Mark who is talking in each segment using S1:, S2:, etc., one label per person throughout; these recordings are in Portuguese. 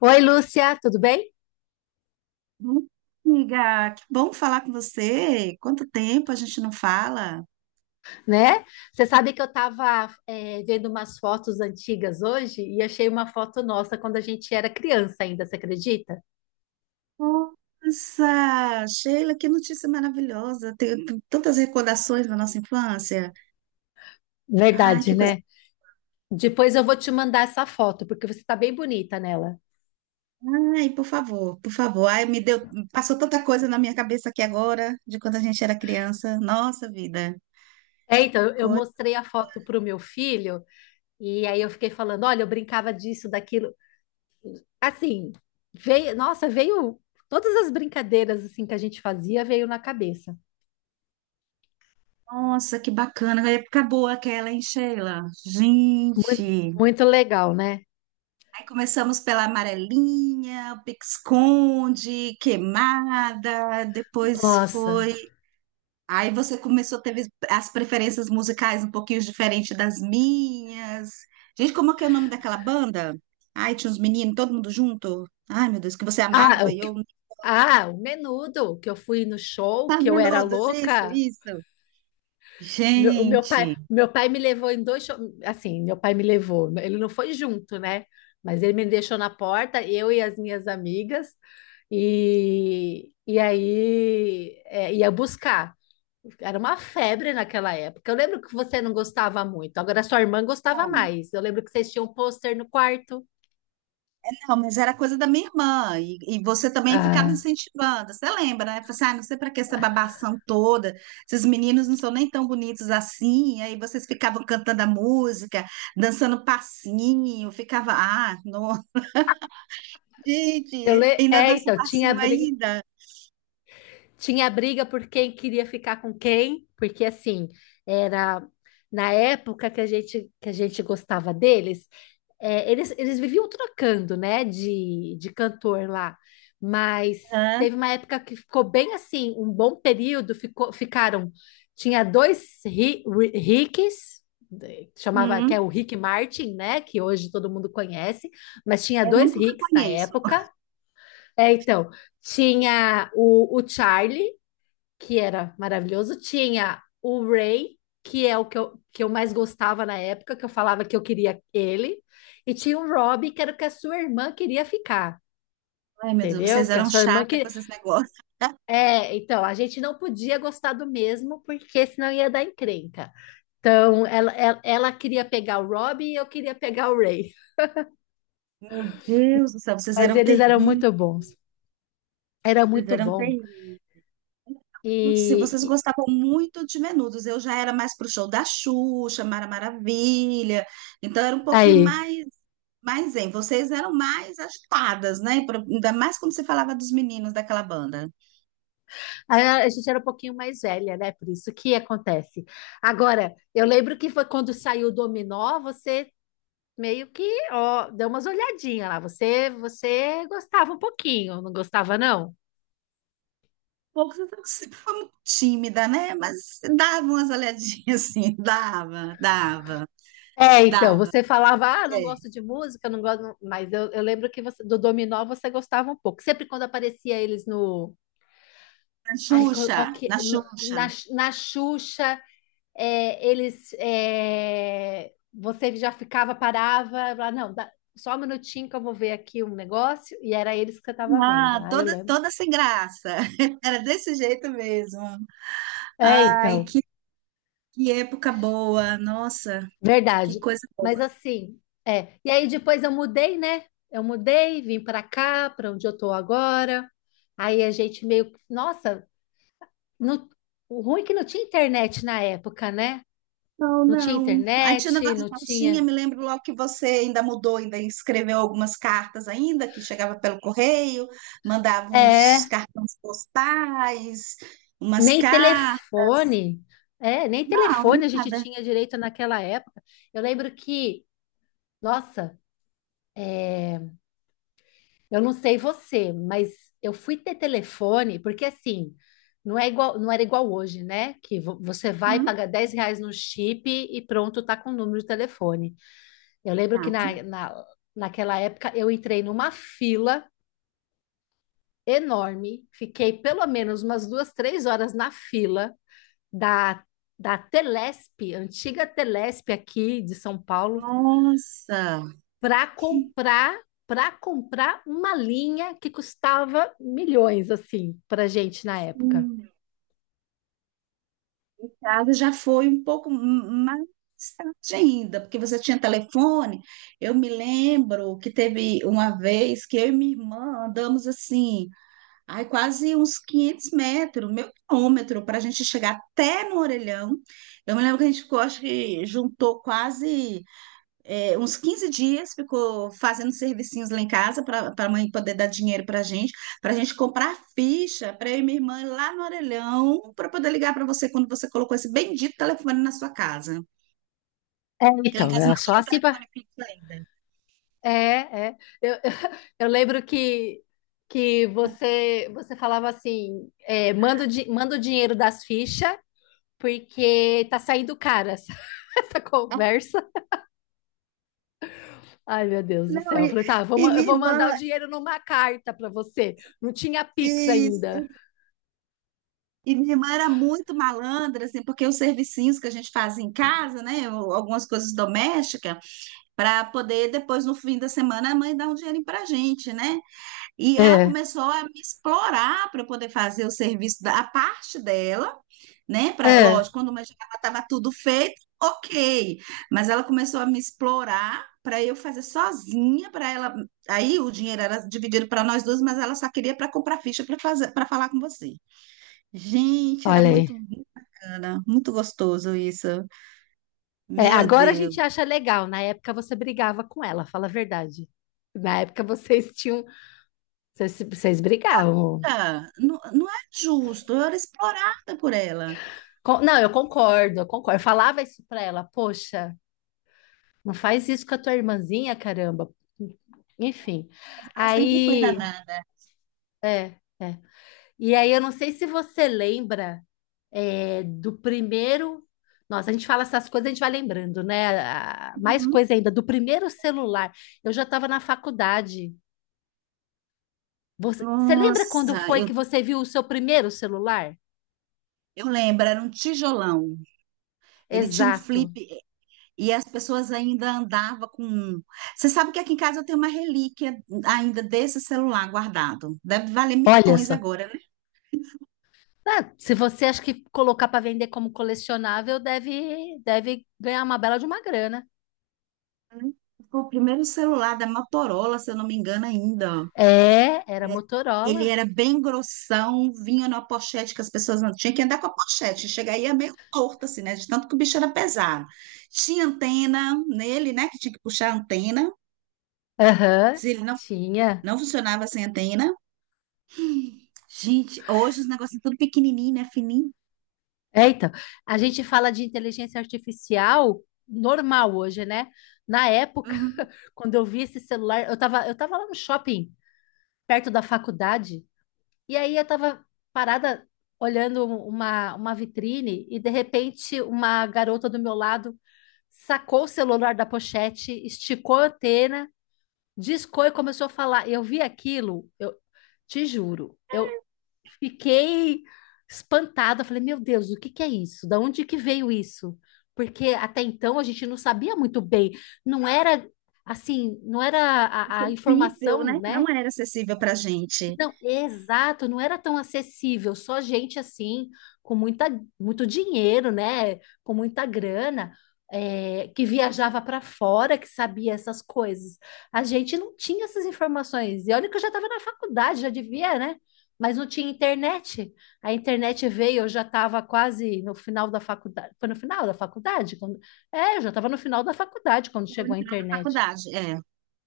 S1: Oi, Lúcia, tudo bem?
S2: Bom, amiga, que bom falar com você. Quanto tempo a gente não fala?
S1: Né? Você sabe que eu estava vendo umas fotos antigas hoje e achei uma foto nossa quando a gente era criança ainda, você acredita?
S2: Nossa, Sheila, que notícia maravilhosa. Tenho tantas recordações da nossa infância. Ai,
S1: Verdade,
S2: que coisa.
S1: né? Depois eu vou te mandar essa foto, porque você está bem bonita nela.
S2: Ai, por favor, por favor. Ai, me deu, passou tanta coisa na minha cabeça aqui agora, de quando a gente era criança. Nossa vida.
S1: É, então, eu
S2: Coisa.
S1: mostrei a foto para o meu filho e aí eu fiquei falando, olha, eu brincava disso, daquilo. Assim, veio, nossa, veio todas as brincadeiras assim que a gente fazia veio na cabeça.
S2: Nossa, que bacana. A época boa aquela, hein, Sheila?
S1: Muito,
S2: Gente.
S1: muito legal, né?
S2: Aí começamos pela amarelinha, pique-esconde, queimada, depois
S1: Nossa.
S2: foi. Aí você começou, teve as preferências musicais um pouquinho diferentes das minhas. Gente, como é que é o nome daquela banda? Ai, tinha uns meninos, todo mundo junto. Ai, meu Deus, que você
S1: Ah,
S2: amava e eu.
S1: Ah, o Menudo, que eu fui no show,
S2: Ah,
S1: que eu era
S2: menudos, isso,
S1: louca.
S2: isso.
S1: Meu, o
S2: Gente.
S1: meu pai me levou em dois shows. Assim, meu pai me levou. Ele não foi junto, né? Mas ele me deixou na porta, eu e as minhas amigas, e aí é, ia buscar. Era uma febre naquela época. Eu lembro que você não gostava muito, agora sua irmã gostava mais. Eu lembro que vocês tinham um pôster no quarto.
S2: Não, mas era coisa da minha irmã, e você também ficava
S1: Ah,
S2: incentivando. Você lembra, né? Falei assim, ah, não sei para que essa babação toda, esses meninos não são nem tão bonitos assim. Aí vocês ficavam cantando a música, dançando passinho, ficava, ah, não, gente, ainda
S1: é,
S2: dança
S1: então, tinha
S2: passinho
S1: briga.
S2: ainda.
S1: Tinha briga por quem queria ficar com quem, porque assim, era na época que a gente gostava deles, é, eles viviam trocando, né, de cantor lá, mas
S2: Hã?
S1: teve uma época que ficou bem assim, um bom período, ficou, ficaram, tinha Ricks, chamava, que é o
S2: Hum,
S1: Rick Martin, né, que hoje todo mundo conhece, mas tinha
S2: é o
S1: dois
S2: único que eu
S1: Ricks na
S2: conheço.
S1: época, é, então, tinha o Charlie, que era maravilhoso. Tinha o Ray, que é o que eu mais gostava na época, que eu falava que eu queria ele. E tinha o Rob, que era o que a sua irmã queria ficar.
S2: Ai, meu Deus,
S1: Entendeu?
S2: vocês
S1: Que a
S2: eram
S1: sua irmã
S2: chata com
S1: que
S2: esses negócios.
S1: É, então a gente não podia gostar do mesmo porque senão ia dar encrenca. Então ela queria pegar o Rob e eu queria pegar o Ray,
S2: Meu Deus do céu, vocês
S1: mas
S2: eram
S1: eles eram
S2: terríveis,
S1: muito bons, era
S2: vocês
S1: muito
S2: eram
S1: bom.
S2: terríveis. Se vocês
S1: E-
S2: gostavam muito de Menudos, eu já era mais pro show da Xuxa, Mara Maravilha, então era um pouquinho
S1: aí
S2: mais, mais em. Vocês eram mais agitadas, né? Ainda mais quando você falava dos meninos daquela banda.
S1: A a gente era um pouquinho mais velha, né? Por isso que acontece. Agora, eu lembro que foi quando saiu o Dominó, você meio que, ó, deu umas olhadinhas lá. Você gostava um pouquinho, não gostava, não?
S2: Pouco, você sempre foi muito tímida, né? Mas dava umas olhadinhas assim, dava, dava,
S1: É, então,
S2: dava.
S1: você falava, ah, não
S2: Sei.
S1: gosto de música, não gosto, mas eu lembro que você- do Dominó você gostava um pouco. Sempre quando aparecia eles no,
S2: Na
S1: ai, qual,
S2: Xuxa,
S1: qual que,
S2: na
S1: no-
S2: Xuxa.
S1: na, na Xuxa, é, eles é, você já ficava, parava, lá, não, só um minutinho que eu vou ver aqui um negócio, e era eles que eu estava vendo.
S2: Ah,
S1: Ah, eu
S2: toda,
S1: lembro.
S2: toda sem graça. Era desse jeito mesmo.
S1: É,
S2: Ai,
S1: então,
S2: que época boa, nossa,
S1: verdade.
S2: que coisa
S1: Mas
S2: boa.
S1: assim, é. E aí depois eu mudei, né? Eu mudei, vim para cá, para onde eu tô agora. Aí a gente meio, que- nossa, no- o ruim é que não tinha internet na época, né?
S2: Não,
S1: Não tinha
S2: não. Aí tinha o
S1: internet,
S2: negócio da
S1: não
S2: cartinha,
S1: tinha.
S2: me lembro logo que você ainda mudou, ainda escreveu algumas cartas ainda, que chegava pelo correio, mandava uns
S1: É,
S2: cartões postais, umas
S1: nem
S2: cartas.
S1: telefone. É, nem
S2: Não,
S1: telefone a gente
S2: nada.
S1: tinha direito naquela época. Eu lembro que, nossa, eu não sei você, mas eu fui ter telefone, porque assim, não é igual, não era igual hoje, né? Que você vai
S2: Hum,
S1: pagar 10 reais no chip e pronto, tá com o número de telefone. Eu lembro que
S2: gato.
S1: naquela época eu entrei numa fila enorme, fiquei pelo menos umas duas, 3 horas na fila da, da Telesp, antiga Telesp aqui de São Paulo,
S2: Nossa.
S1: para comprar para comprar uma linha que custava milhões assim para gente na época.
S2: Casa já foi um pouco mais tarde ainda, porque você tinha telefone. Eu me lembro que teve uma vez que eu e minha irmã andamos assim, ai, quase uns 500 metros, meio quilômetro, para a gente chegar até no Orelhão. Eu me lembro que a gente ficou, acho que juntou quase uns 15 dias, ficou fazendo servicinhos lá em casa para a mãe poder dar dinheiro para a gente comprar ficha para eu e minha irmã ir lá no orelhão, para poder ligar para você quando você colocou esse bendito telefone na sua casa.
S1: É,
S2: Porque lá em
S1: então,
S2: casa
S1: era
S2: não
S1: só
S2: tinha
S1: assim para.
S2: telefone fixo ainda.
S1: É, é. Eu, eu lembro que que você falava assim, é, manda manda o dinheiro das fichas porque tá saindo cara essa, essa
S2: Ah,
S1: conversa. Ai, meu Deus do
S2: não,
S1: céu. Eu
S2: e,
S1: falei, tá,
S2: e
S1: eu
S2: minha
S1: vou mandar
S2: irmã,
S1: o dinheiro numa carta para você. Não tinha Pix
S2: isso.
S1: ainda.
S2: E minha irmã era muito malandra, assim, porque os servicinhos que a gente faz em casa, né, ou algumas coisas domésticas, para poder depois, no fim da semana, a mãe dar um dinheirinho para a gente, né? E ela
S1: É,
S2: começou a me explorar para poder fazer o serviço da a parte dela, né? Pra,
S1: é,
S2: lógico, quando eu já estava tudo feito, ok. Mas ela começou a me explorar para eu fazer sozinha, para ela. Aí o dinheiro era dividido para nós duas, mas ela só queria para comprar ficha para fazer, para falar com você. Gente, era
S1: olha aí.
S2: muito bacana, muito gostoso isso.
S1: É,
S2: Meu
S1: agora a
S2: Deus.
S1: gente acha legal. Na época você brigava com ela, fala a verdade. Na época vocês tinham. Vocês brigavam.
S2: Ah, não, não é justo, eu era explorada por ela.
S1: Não, eu concordo. Eu falava isso pra ela, poxa, não faz isso com a tua irmãzinha, caramba. Enfim.
S2: Ela sempre foi
S1: Aí.
S2: danada.
S1: É, é. E aí, eu não sei se você lembra é, do primeiro. Nossa, a gente fala essas coisas, a gente vai lembrando, né? A- Mais
S2: Uhum.
S1: coisa ainda, do primeiro celular. Eu já estava na faculdade. Você lembra quando
S2: Nossa,
S1: foi que você viu o seu primeiro celular?
S2: eu lembro, era um tijolão. Ele tinha um flip
S1: Exato.
S2: e as pessoas ainda andavam com um. Você sabe que aqui em casa eu tenho uma relíquia ainda desse celular guardado. Deve valer
S1: Olha
S2: milhões
S1: só.
S2: agora, né?
S1: Ah, se você acha que colocar para vender como colecionável, deve ganhar uma bela de uma grana.
S2: Foi o primeiro celular da Motorola, se eu não me engano, ainda.
S1: É, era
S2: Ele é-
S1: Motorola.
S2: ele era bem grossão, vinha numa pochete que as pessoas não tinham que andar com a pochete. Chega aí é meio torto, assim, né? De tanto que o bicho era pesado. Tinha antena nele, né? Que tinha que puxar a antena.
S1: Aham,
S2: Se ele não,
S1: tinha.
S2: não funcionava sem antena. Gente, hoje os negócios são tudo pequenininho, né? Fininho.
S1: É, então, a gente fala de inteligência artificial normal hoje, né? Na época,
S2: Uhum.
S1: quando eu vi esse celular, eu tava lá no shopping, perto da faculdade, e aí eu tava parada olhando uma vitrine e de repente uma garota do meu lado sacou o celular da pochete, esticou a antena discou e começou a falar. Eu vi aquilo, eu te juro, eu fiquei espantada. Eu falei, meu Deus, o que que é isso? Da onde que veio isso? Porque até então a gente não sabia muito bem, não era assim, não era a
S2: Acessível,
S1: informação,
S2: né? Não
S1: né?
S2: era acessível pra gente.
S1: Não, exato, não era tão acessível, só gente assim, com muita, muito dinheiro, né? Com muita grana, é, que viajava para fora, que sabia essas coisas. A gente não tinha essas informações. E olha que eu já estava na faculdade, já devia, né? Mas não tinha internet. A internet veio, eu já estava quase no final da faculdade. Foi no final da faculdade? Quando... É, eu já estava no final da faculdade quando
S2: Foi
S1: chegou
S2: no
S1: a
S2: final da
S1: internet.
S2: faculdade, é.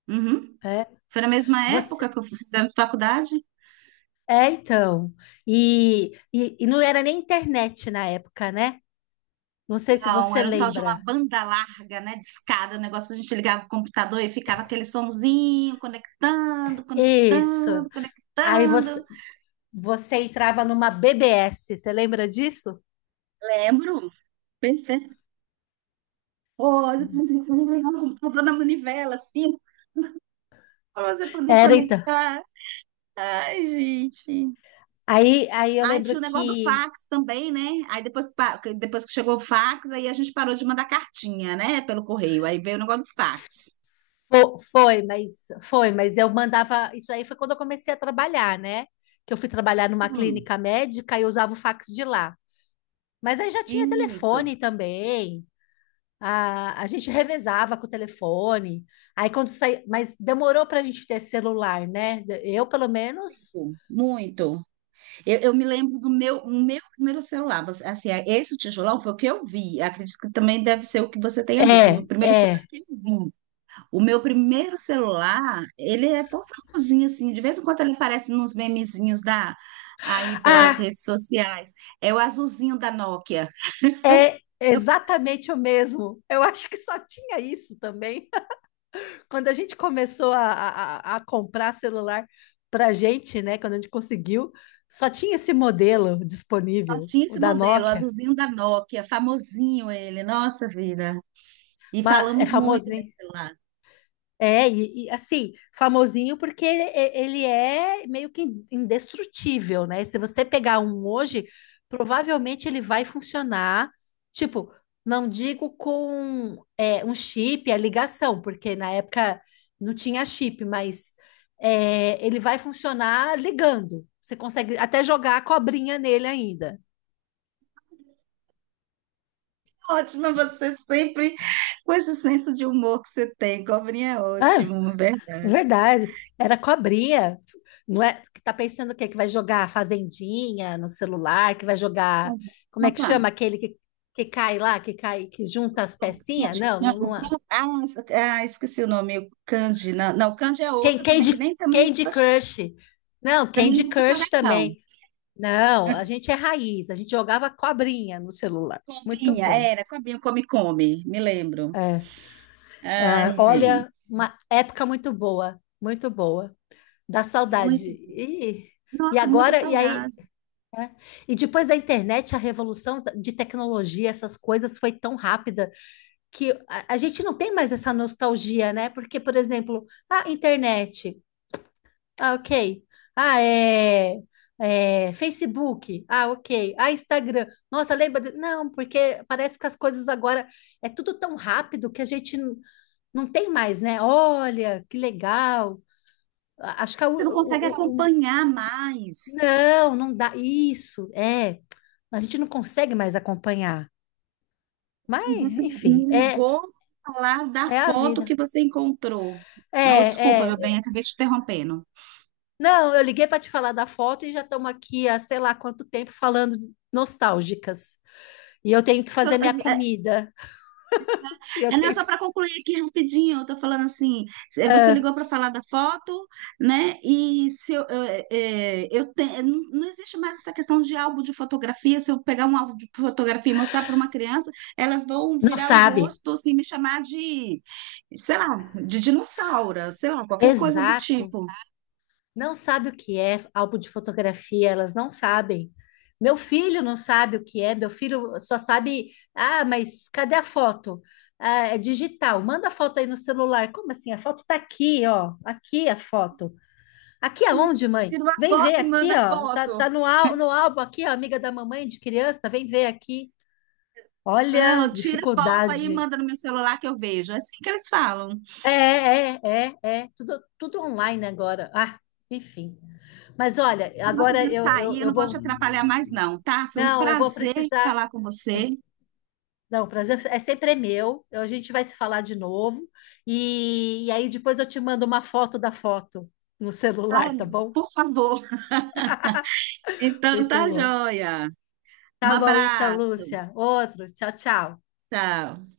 S2: Uhum.
S1: É.
S2: Foi na mesma
S1: Você.
S2: época que eu fizemos faculdade?
S1: É, então. E não era nem internet na época, né? Não sei se
S2: Não,
S1: você
S2: era um tal de uma
S1: lembra.
S2: banda larga, né? Discada, o negócio a gente ligava o computador e ficava aquele sonzinho conectando,
S1: Isso.
S2: conectando,
S1: Aí você,
S2: conectando.
S1: você entrava numa BBS, você lembra disso?
S2: Lembro. Perfeito. Olha, pensei que você ligava o computador na manivela, assim, pra você poder
S1: Era, então.
S2: conectar. Ai, gente.
S1: Aí eu
S2: Aí tinha
S1: lembro
S2: o negócio do
S1: que
S2: fax também, né? Aí depois, depois que chegou o fax, aí a gente parou de mandar cartinha, né? Pelo correio. Aí veio o negócio do fax.
S1: fo- foi, mas foi, mas eu mandava. Isso aí foi quando eu comecei a trabalhar, né? Que eu fui trabalhar numa
S2: Hum,
S1: clínica médica e eu usava o fax de lá. Mas aí já tinha
S2: isso.
S1: telefone também. A gente revezava com o telefone. Aí quando saía, mas demorou para a gente ter celular, né? Eu, pelo menos.
S2: Muito. Eu me lembro do meu, o meu primeiro celular. Você. Assim, é, esse tijolão foi o que eu vi. Acredito que também deve ser o que você tenha visto. O meu
S1: É,
S2: primeiro celular
S1: é.
S2: que eu vi. O meu primeiro celular, ele é tão famosinho assim. De vez em quando ele aparece nos memezinhos da, aí pelas
S1: Ah,
S2: redes sociais. É o azulzinho da Nokia.
S1: é exatamente o mesmo. Eu acho que só tinha isso também. Quando a gente começou a comprar celular para gente, né? Quando a gente conseguiu, só tinha esse modelo disponível,
S2: Tinha
S1: o
S2: esse
S1: da
S2: modelo, o
S1: Nokia.
S2: azulzinho da Nokia, famosinho ele, nossa vida. E
S1: Mas é
S2: falamos
S1: famoso.
S2: muito nesse celular.
S1: É, assim, famosinho porque ele é meio que indestrutível, né? Se você pegar um hoje, provavelmente ele vai funcionar, tipo, não digo com é, um chip, a ligação, porque na época não tinha chip, mas é, ele vai funcionar ligando. Você consegue até jogar a cobrinha nele ainda.
S2: Ótimo, você sempre com esse senso de humor que você tem, cobrinha é
S1: É,
S2: ótimo, verdade.
S1: verdade, era cobrinha, não é? Que tá pensando o quê? Que vai jogar fazendinha no celular, que vai jogar, como é
S2: Então
S1: que chama
S2: tá.
S1: aquele que cai lá, que cai, que junta as pecinhas?
S2: Candy,
S1: Não, não, não é.
S2: Ah, ah, esqueci o nome, o Candy, não, não, o Candy é outro também que
S1: Candy,
S2: nem também,
S1: Candy Crush. Não,
S2: também
S1: Candy
S2: não vou jogar
S1: Crush
S2: não.
S1: também. Não, a gente é raiz, a gente jogava cobrinha no celular. Muito
S2: Cobrinha,
S1: bom.
S2: era, cobrinha, come, come, me lembro.
S1: É. Ah,
S2: Ai, gente,
S1: olha, uma época muito boa, muito boa. Dá saudade.
S2: muito,
S1: E
S2: nossa, muita
S1: agora, e aí,
S2: saudade.
S1: é. E depois da internet, a revolução de tecnologia, essas coisas foi tão rápida que a gente não tem mais essa nostalgia, né? Porque, por exemplo, a internet, ah, ok. Ah, Facebook, ah, ok. Ah, Instagram. Nossa, Não, porque parece que as coisas agora é tudo tão rápido que a gente não tem mais, né? Olha, que legal. A- Acho que
S2: Você não consegue acompanhar mais.
S1: não, não dá. Isso, é. A gente não consegue mais acompanhar.
S2: E
S1: Mas,
S2: você
S1: enfim,
S2: me
S1: é,
S2: ligou pra falar da
S1: é a
S2: foto que
S1: vida.
S2: você encontrou.
S1: É,
S2: Não, desculpa,
S1: é,
S2: meu bem,
S1: é.
S2: acabei te interrompendo.
S1: Não, eu liguei para te falar da foto e já estamos aqui há sei lá quanto tempo falando nostálgicas. E eu tenho que
S2: Só,
S1: fazer minha
S2: assim, é,
S1: comida. E eu
S2: é não,
S1: tenho
S2: só
S1: que.
S2: para concluir aqui rapidinho, eu tô falando assim, você
S1: Ah,
S2: ligou para falar da foto, né? E se eu, eu, eh, eu te- não, não existe mais essa questão de álbum de fotografia. Se eu pegar um álbum de fotografia e mostrar para uma criança, elas vão
S1: não
S2: virar o
S1: sabe?
S2: rosto assim, me chamar de, sei lá, de dinossauro, sei lá, qualquer coisa do
S1: Exato.
S2: tipo.
S1: Não sabe o que é álbum de fotografia, elas não sabem. Meu filho não sabe o que é, meu filho só sabe, ah, mas cadê a foto? Ah, é digital, manda a foto aí no celular. Como assim? A foto tá aqui, ó. Aqui a foto. Aqui aonde, mãe?
S2: Tira uma
S1: Vem
S2: foto
S1: ver
S2: e
S1: aqui,
S2: manda
S1: ó. Tá,
S2: foto.
S1: tá no, no álbum aqui, ó, amiga da mamãe de criança, vem ver aqui. Olha,
S2: Não, tira foto aí e
S1: dificuldade.
S2: manda no meu celular que eu vejo. É assim que eles falam.
S1: É, é, é, é. Tudo, tudo online agora. Ah, enfim. Mas olha,
S2: Eu tô
S1: agora
S2: querendo
S1: eu, eu,
S2: sair, eu
S1: eu
S2: não vou
S1: vou.
S2: te atrapalhar mais, não, tá? Foi um
S1: Não, eu vou
S2: prazer
S1: precisar.
S2: falar com você.
S1: eu- não, o prazer é sempre é meu. Eu- A gente vai se falar de novo. E aí depois eu te mando uma foto da foto no
S2: Tá?
S1: celular, tá bom?
S2: Por favor. Então
S1: Muito
S2: tá
S1: bom.
S2: joia. Um
S1: Tá bom, então,
S2: abraço.
S1: Lúcia. Outro. Tchau, tchau.
S2: Tchau.